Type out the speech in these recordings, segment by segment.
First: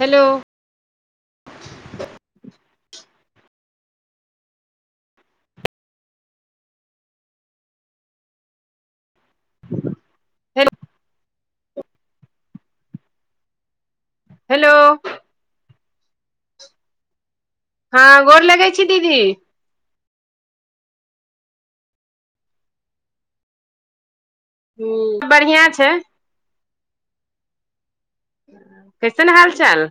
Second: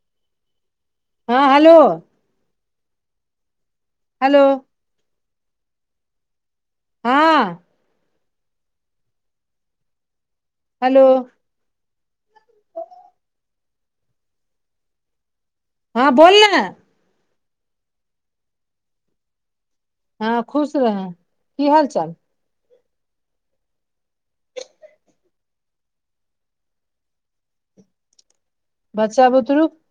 Hello हँ hello hello हँ hello [unintelligible] hello hello हँ बोल न हँ गोर लगै छी दीदी हँ खुश रह की हाल चाल हूँ बढ़ियाँ छै बच्चा कैसन हाल- बुतरु चाल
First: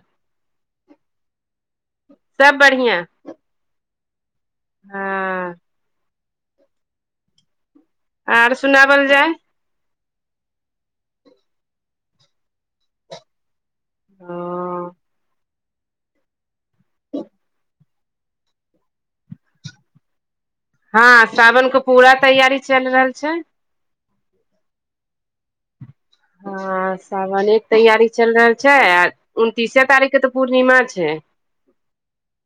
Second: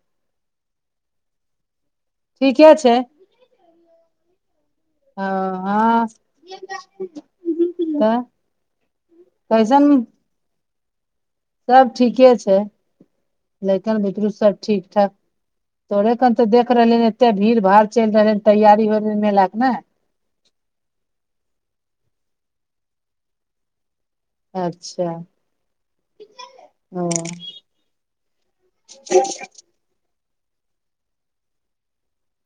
सब ठीके छै। बढ़िया हँ हँ तऽ आर सुनावल जाय। कैसन सब ठीके छै लैइकन बुदरू सब ठीक -ठाक थोरे कन तऽ देख रहलीये हन एते भीड़ -भाड़ चैल रहलै हन तैयारी होय रहलै हन मेला के नय हँ सावन के पूरा तैयारी चैल रहल छै। अच्छा हँ ओ सावने के तैयारी चलि रहल छै आ उनतीसे तारीख के तऽ पूर्णिमा छै।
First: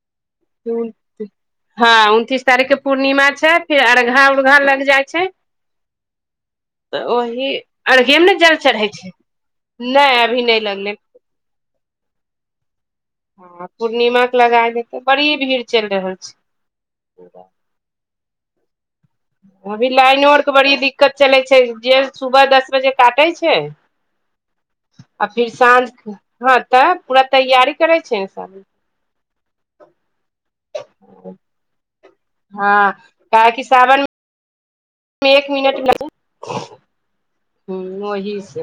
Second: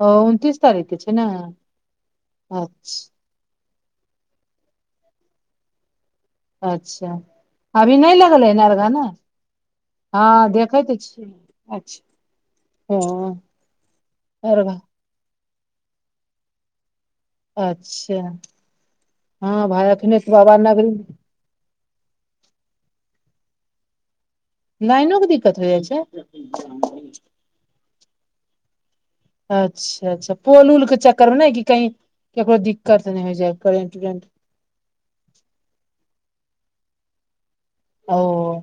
ओ उनतीस तारीख के छै ने हँ उनतीस तारीख के अच्छा पूर्णिमा छै फिर अरघा उरघा लग जाइ छै। तऽ अच्छा ओहि अभी नय अर्घे मे ने लगलेै जल चढ़ै हन छै नहि हँ अभी नहि देखै लगलै तऽ छियै। ओ हाँ पूर्णिमा के लगाय अरघा देते बड़ी भीड़ चलि रहल छै। अच्छा। हँ ओहि भाय अखने लाइनो तऽ आरके बाबा बड़ी नगरी दिक्कत चलै छै जे सुबह दस बजे काटे छै। लाइनो के आ फिर दिक्कत हो जाइ साँझ छै हाँ तऽ पूरा तैयारी करे छै ने स अच्छा अच्छा पोल उल के चक्करमे ने कहीं केकरो हँ दिक्कत नहि हो जाय काहेकि करेंट सावन उरेंट एक मिनट लगी हूँ ओ ओही से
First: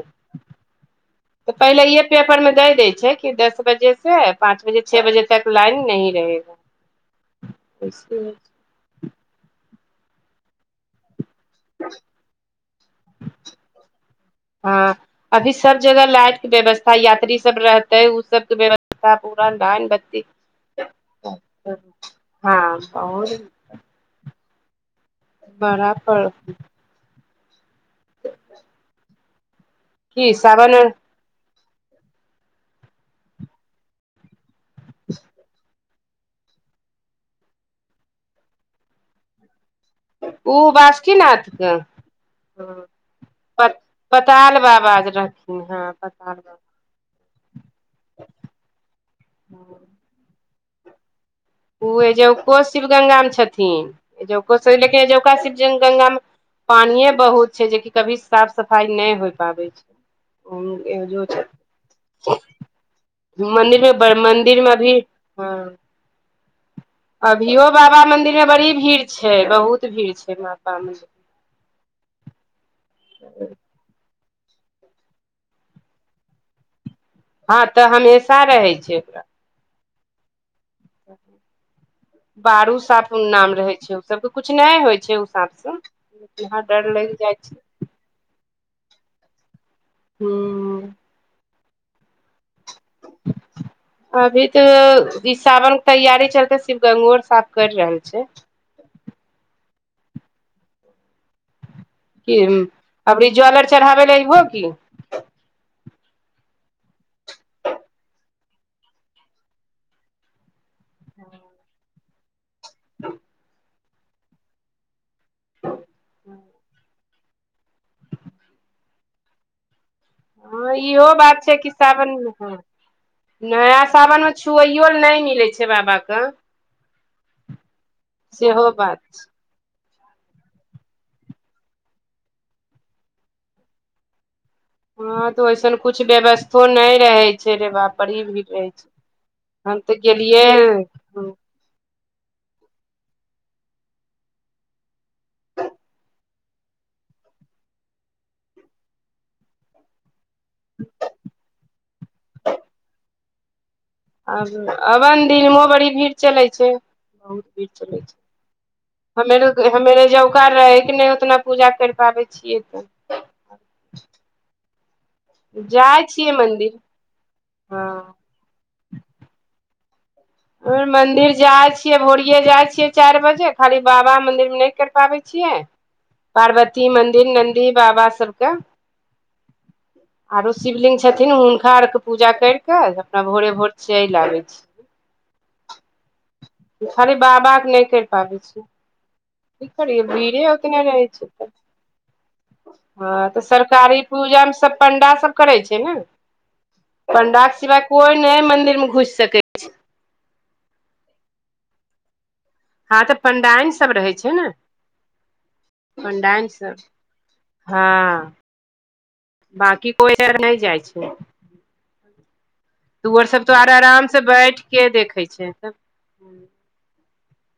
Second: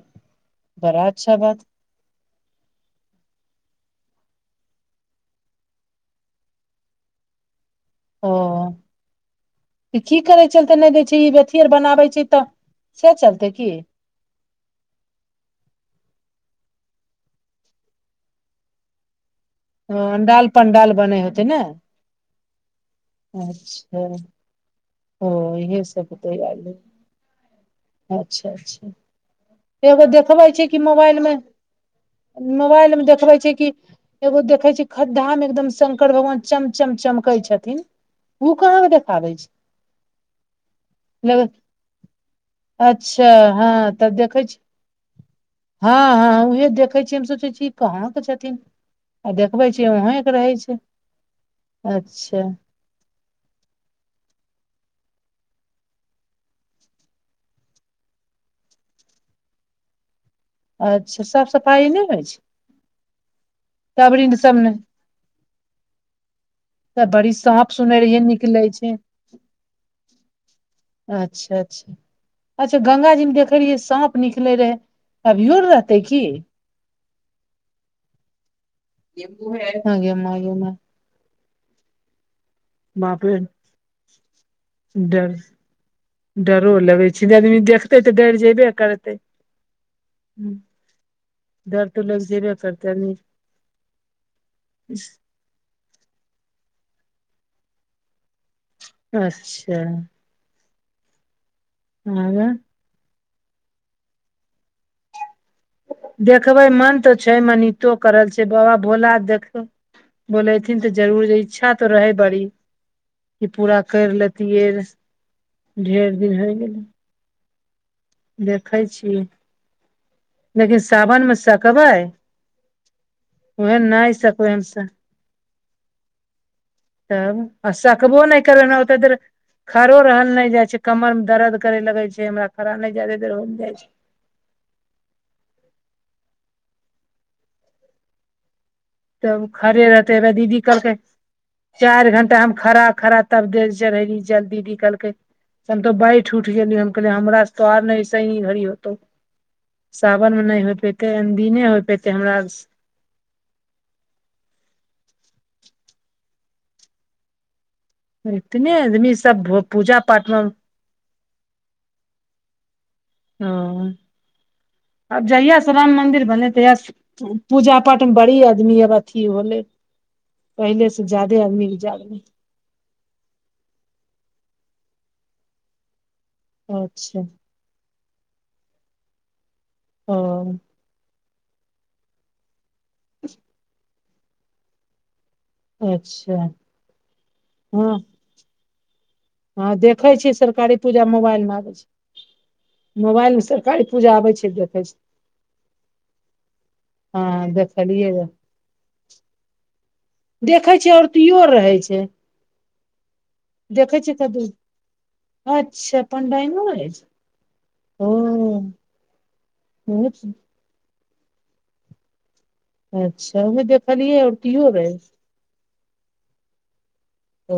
बड़ा अच्छा तऽ बात पहिले इह पेपरमे द देय छै कि दस बजे से पाँंच बजे छओ बजे तक लाइन नहं रहेगा एसे ओ की करै चलते नहि दै छी ई अथी आर बनाबै छै तऽ से चलते की हाँ अभी सब जगह लाइटके व्यवस्था यात्री सब रहतै ओ सब के व्यवस्था पूरा पुरा लाइन ब्ती अंडाल पंडाल बनै होते ने हाँ आओर अच्छा। ओ इहे बड़ा सब पर तऽ आ की अच्छा अच्छा। एगो देखबे छै कि सावन मोबाइलमे मोबाइलमे देखबे छै कि एगो देख देखै छै खद्दाा मे एकदम शंकर भगवान चमचम चमकै छथिन ओ कहाँ के देखाबै छै उ बासुकीनाथ के अच्छा प हाँ त देख पताल बाबा जे रहथिन हँ हाँ पताल हाँ उह देखै छी हम सोचै छी कहाँके छथिन आ देखबे बाबा छै वहेंके रहै छै। ओ अच्छा अजौको शिव गङ्गामे छथिन अजौकोन लेका शिव गङ्गामे पानि बहुत छै जेकि कभी साफ सफाई नहि हो पाबै छै। अच्छा एजौ साफ सफाइ नहि होइ छै। मन्दिरमे ब, तबरी सब ने -मन्दिरमे अभी हाँ तऽ बड़ी अभियो साँप बाबा सुनै रहियै मंदिरमे निकलै बड़ी भीड़ छै बहुत भीड़ छै। मातामे अच्छा अच्छा अच्छा गंगा जी मे देखे रहियै साँप। निकले रहै अभियोर रहतै की। हाँ तऽ हमेशा रहै छै ओकरा उहाए एखन गे मा गे मा [inaudible] बारू साँप बाप रे नाम रहै छै ओ सबके किछु नहि होइ छै ओ डर साँप से डरो लगै छै आदमी देखतै तऽ डर जेबे करतै। हूँ डर तऽ लग जेबै अभी तऽ इ सावन के तैयारी चलते शिव गंगो आर साफ करि रहल छै अच्छा हँ की गे अबरी जल आर चढ़ाबै लए अबहो की देखबै मन तऽ छै मनितो करल छै बाबा भोला देखथह बोलेथिन तऽ जरूर इच्छा तो रहै बड़ी कि पूरा करि लेतिये ढेर दिन होइ गेलै देखै छियै। हाँ लेकिन इहो सावन मे बात छै कि सकबै सावनमे हाँ उहे नया नहि सावनमे सकबै हम स छुइयओ ल नहि मिलै छै बाबाके। तब सकबो नहि करै हमरा बात ओते देर छै खड़ो रहल नहि जाइ छै कमर मे दर्द करे लगे छै हमरा खड़ा नहि ज्यादा देर होल जाइ छै। हँ तऽ ओसन किछ व्यवस्थो नै रहै छै रे बाप बड़ी भीड़ रहै छै। तब हम खरे तऽ रहतेै रहे दीदी कलकै गेलियै चार घंटा हम खड़ा खड़ा तब देल चढ़ली जल दीदी कहलकै से हम तो बैठ उठ गेली हम कहलियै हमरा स तो आर ऐसेनी [unintelligible] होतौ सावन में नै होय पयतै अन दिने होय पयतै हमरा आब अन दिनमो बड़ी भीड़ चलै छै इतने आदमी सब पूजा पाठ मे [unintelligible] पूजा कैर पाबै छियै तऽ [unintelligible] आब जहिया स राम जाइ मंदिर छियै बनले मन्दिर तहिया पूजा पाठ में हँ बड़ी आदमी आब थी भलै ओय मंदिर जाइ छियै जागलै भोरिए जाइ छियै चैर खाली बाबा मंदिर में नै कैर पाबै छियै पार्वती अच्छा मंदिर नं दी बाबा सब कऽ ओ [inaudible] आरो शिवलिंग छथिन थिन हुनका आर खऽ पूजा कैर कऽ अपना भोरे भोर चैल आबै छी अच्छा खाली बाबा केँ नै हँ कैर पाबै छिय कि हँ करि यै देखै छियै भीरे सरकारी ओतने पूजा रहे छै मोबाइल तऽ मे आबै छै हँ मोबाइल तऽ मे सरकारी आबै पूजा छै सब देखै छै पण्डा सब करै छै न पंडा हँ केँ सिवाय कोई देखलियै नै मंदिर में घुस सकै छै देखै छै औरतीयो रहै छै हँ तऽ पण्डाइन सब देखै रहै छियै छै कदू न [inaudible] अच्छा पंडाईन पंडइनो सब रहै छै [inaudible] हँ ओ बाकी कोइ अर नै जाइ छै ओ सब अच्छा तो उहे अर आराम देखलियै से बैठ औरतियो केँ रहै देखै छै ओ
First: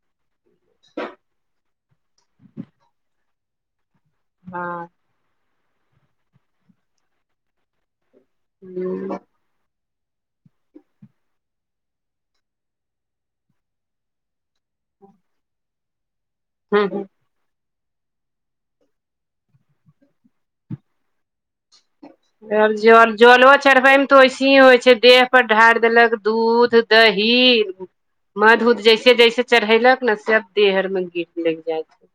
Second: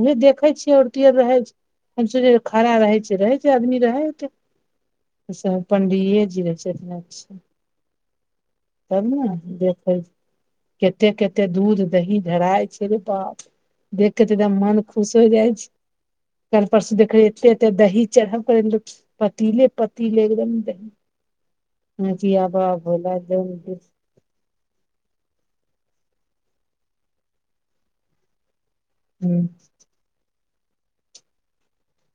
उहे देखे छियै औरत रहै छै हम सोचै छी खड़ा रहै छै रहै एतै आदमी रहै ते हँ सब पंडिये जी रहै छथि अक्सर [unintelligible] [unintelligible] कते कते दूध दही ढराइ छै रे बाप देख केँ तऽ एकदम मन खुश हो जाइ छै [inaudible] कैल परसू हूँ देखै एते एते तऽ दही चढ़ाव लु पतीले पतीले एकदम दही और जल [unintelligible] जलो चढ़बै मे तो वैसे ही होइ छै देह पर ढार देलक दूध दही मध उध जैसे जेसे हूँ जैसे चढ़ेलक न सब देह आर में गिर लग जाइ छै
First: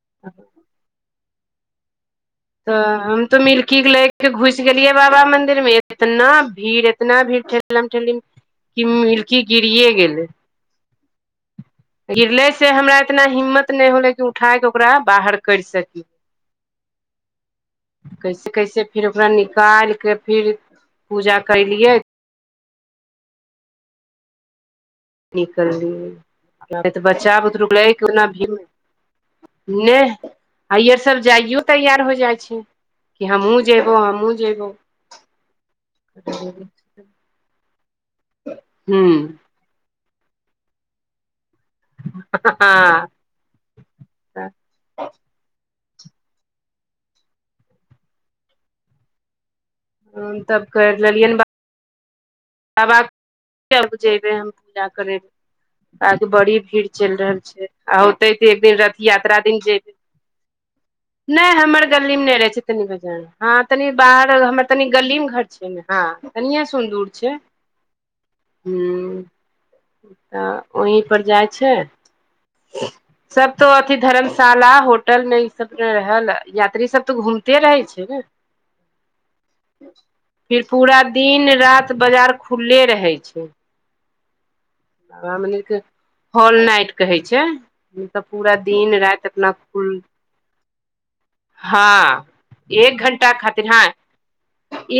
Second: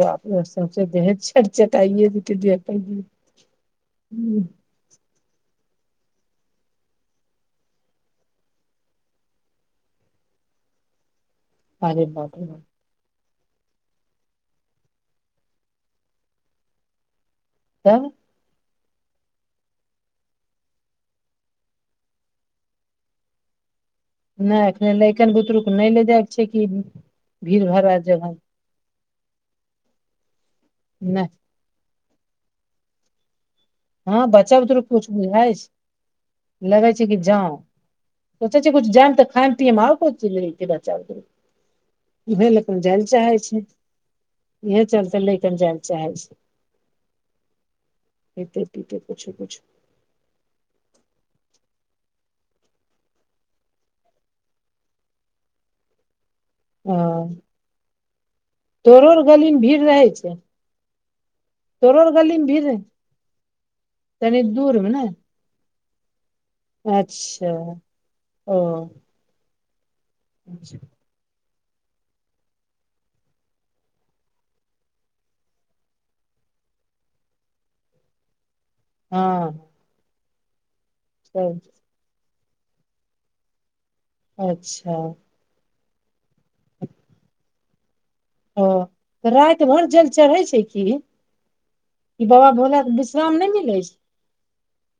बाप रे सौसे देहे चट चटए जेतै देह पर तऽ हम तऽ मिलकी केँ लै केँ घुस गेलियै बाबा मंदिर में इतना भीड़ एतना भीड़ फेर ठेलम ठेली कि मिलकी गिरिए गेलै अरे बाप रे गिरले बाप से हमरा इतना हिम्मत नै होलै कि उठाय कऽ ओकरा बाहर कैर सकी तब कैसे कैसे फिर ओकरा निकैल केँ फिर पूजा कैलियै नै एखने नै निकएलै नै तऽ बच्चा भीड़ बुतरु भाड़ा लैक ओना जगह भीड़ नेह आइअर सभ नहि जाइयो तैयार हो जाइ छै। कि हमहूँ जयबौ हँ हमहूँ बच्चा जयबौ बुतरुक कुछ बुझाइ छै लगै छै कि जाम सोचै छि कुछ हूँ जेब तऽ खायम उहे लऽके उ जैले हँ चाहैल छै [unintelligible] इहे चलते लइकन जाय ले चाहै छै। खैतै पीतै कुछु कुछु हाँ तब करि लेलियै न बात बाबाक [unintelligible] जेबै हम पूजा करे ल आज बड़ी भीड़ चलि हँ रहल छै आ होते तऽ एक दिन रथ तोरो आर यात्रा गली दिन मे भीड़ जेबै रहै छै नय हमर तोरो आर गलीमे गली नय मे रहै छै भीड़ तनी बजार मे तनि बाहर तनी हमर दूर तनि मे ने गलीमे घर हाँ कनिये सून दूर छै अच्छा ओ हँ ओहीं पर जाइ छै सब तो अथि धर्मशाला होटल मे ई सब रहल यात्री सब तऽ घूमते रहै छै ने [inaudible] हँ फिर पूरा दिन तब रति बाजार खुलले रहै छै अच्छा फैमिली के हॉल नाइट कहै छै नय तऽ पूरा ओ दिन राति तऽ अपना भरि खुल जल चढ़ै छै की हाँ ई बाबा भोलाके एक घण्टा विश्राम नहि खातिर मिलै हाँ छै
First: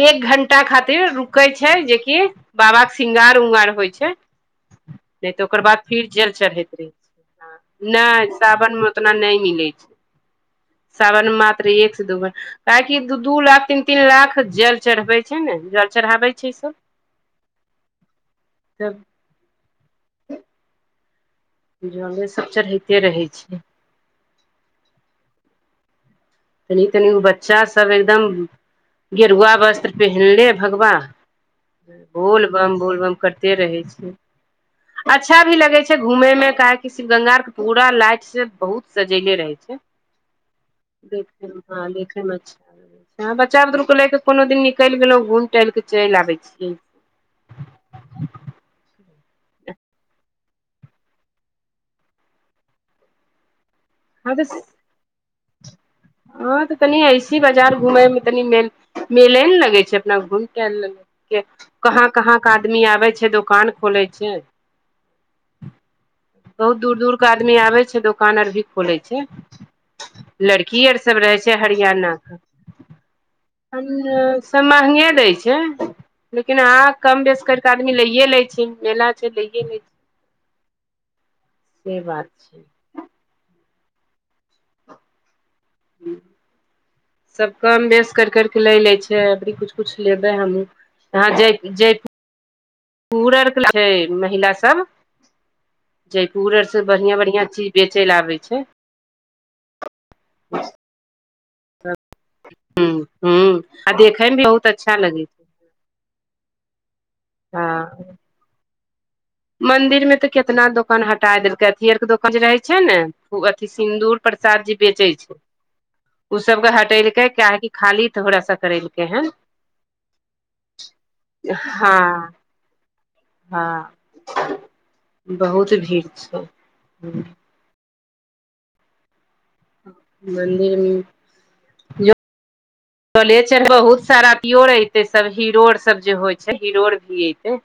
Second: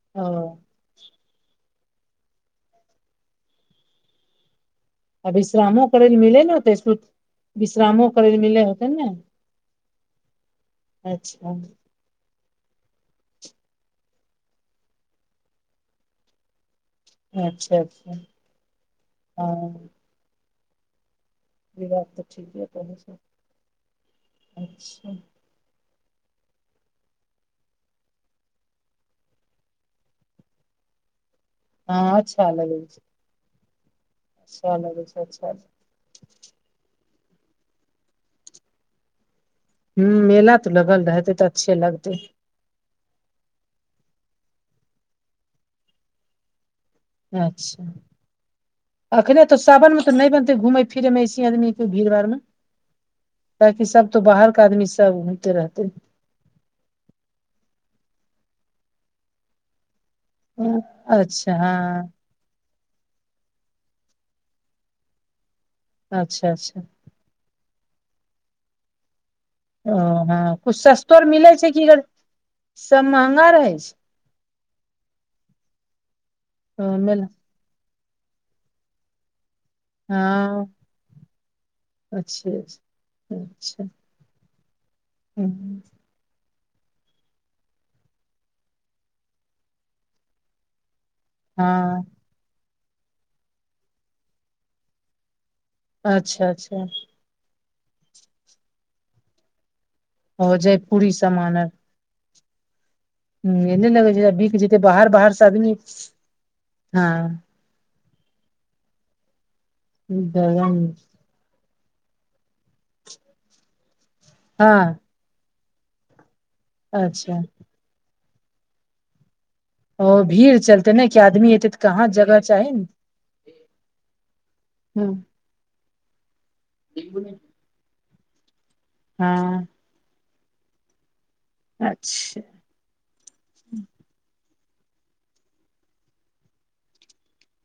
एक ओ घण्टा खातिर रूक कै छै जेकि बाबा के शृंगार उंगार होइ छै आ नय तऽ ओकर बाद विश्रामो फिर करै लए जेल मिलै ने चढ़ैत होतै रहै सु छै विश्रामो नय करै लए मिलै सावन मे होतै ने ओतना नय मिलै छै सावन अच्छा मात्र एक दूगर काहेकि दू दू लाख तीन तीन लाख जल चढ़बै छै ने जल चढ़ाबै छै ई सब अच्छा अच्छा तब हँ ई बात तऽ जले सभ ठीके कहै चढ़ैते रहै छै। अच्छा तनी तनी गो बच्चा सब एकदम गेरुआ वस्त्र पहिनले भगवा हँ बोल अच्छा बम लगै बोल छै बम करते रहै छै अच्छा लगै छै अच्छा भी लगै छै। घूमे मे काहेकि शिव गंगा के पूरा लाइट से बहुत सजेले रहै छै। हुँ मेला तऽ लगल रहतै तऽ देखैमे अच्छे हँ लगतै देखैमे अच्छा हँ बच्चा बुतरूके ले कऽ कोनो दिन निकलि गेलौं घुमि टहलि के चलि आबै छियै। अच्छा अखने तो सावन मे तऽ नय बनते घुमेै फिरे मे ऐसे आदमीे के भीड़ भाड़ मे ताकि सब तो बाहरके आदमी सब घमते रहते हँं तऽ तनि ऐसे बाजार घूमे मे तनी मेल मेले ने लगे छै। अपना घुम के लेल अच्छा कहाँ हँ -कहाँ आदमी आबै छै दोकान खोलै छै अच्छा अच्छा बहुत दूर दूर आदमी आबै छै दोकान आर भी खोले छै। ओ हँ कुछु लड़की सस्तो सब आर रहे मिलै छै कि हरियाणा के सब महंगा रहै छै। सब महंगे दै छै लेकिन ओ आ मिल कम बेस करि क आदमी लैेये ले छै मेला छै लैये ले छै। हँ से बात अचछ छै अच्छा अच्छा हूँ सब काम बेस करि करके लै लै छै अभरी कुछ कुछ लेबै हमहूँ हा जय-जयुर हँ पूर आर के ल छै महिला सब अच्छा जयपुर आर अच्छा से बढ़ियाँ - बढ़ियाँ चीज बेचै लए आबै छै। ओ जयपुरी सामान हूँ हूँ एने लगै छै बीक जेतै बाहर बाहर से छै आदमी हाँ हँ मंदिर मे तऽ कितना गरम दोकान ह- हटा देलकै अथी आर के दोकान जे रहै छै ने अथी सिन्दूर प्रसाद जे हँ बेचै छै ओ सबके हटेलकै अच्छा काहाहेकि खाली थोड़ा सा करेलकै हन ओ भीड़ चलते ने कि आदमी एतै तऽ कहाँ जगह चाही ने हाँ हम्म, बहुत भीड़ छै हूँ हाँ मन्दिरमे अच्छा कले बहुत सारा अथियोर एते सब हीरो आर सब जे होइ छै हीरो आर भी एते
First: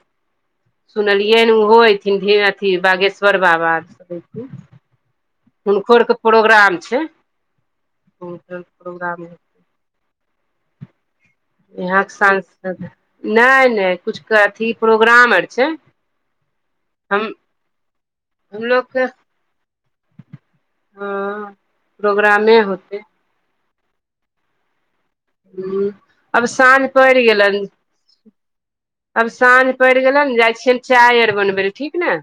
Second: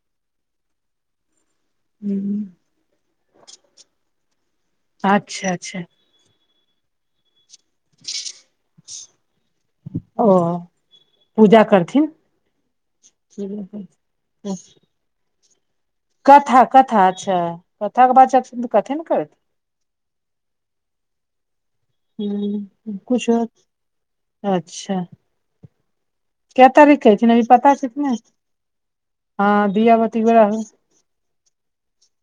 सुनलियै ओहोथिन ओ हम्म, अथि बागेश्वर बाबा अच्छा अच्छा हुनकोरके प्रोग्राम छै हुनको प्रोग्राम ओ पूजा करथिन यहाँके सांसद नहि नहि किछुके अथी प्रोग्राम आर छै कथा कथा हम अच्छा कथा के बात त हमलोग कथे ने के कर हँ प्रोग्रामे हूँ होतै किछ आओर अच्छा हूँ आब क साँझ तारीख पड़ि कहथिन अभी गेलनि पता छैथिन ने आब हँ साँझ दिया पड़ि गेल बती ने बड़ा जाइ छियनि चाय आर बनबै लए ठीक ने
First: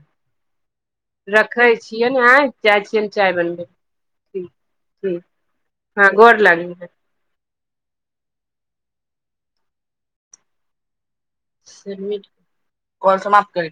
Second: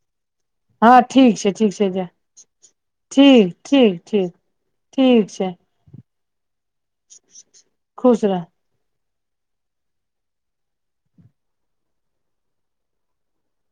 हाँ ठीक छै ठीक रखै छै जा छियनि आँय जाइ छियनि चाय ठीक बनबै ठीक ठीक ठीक छै हाँ गोर लागै हइ खुस रह से मिट कॉल समाप्त करै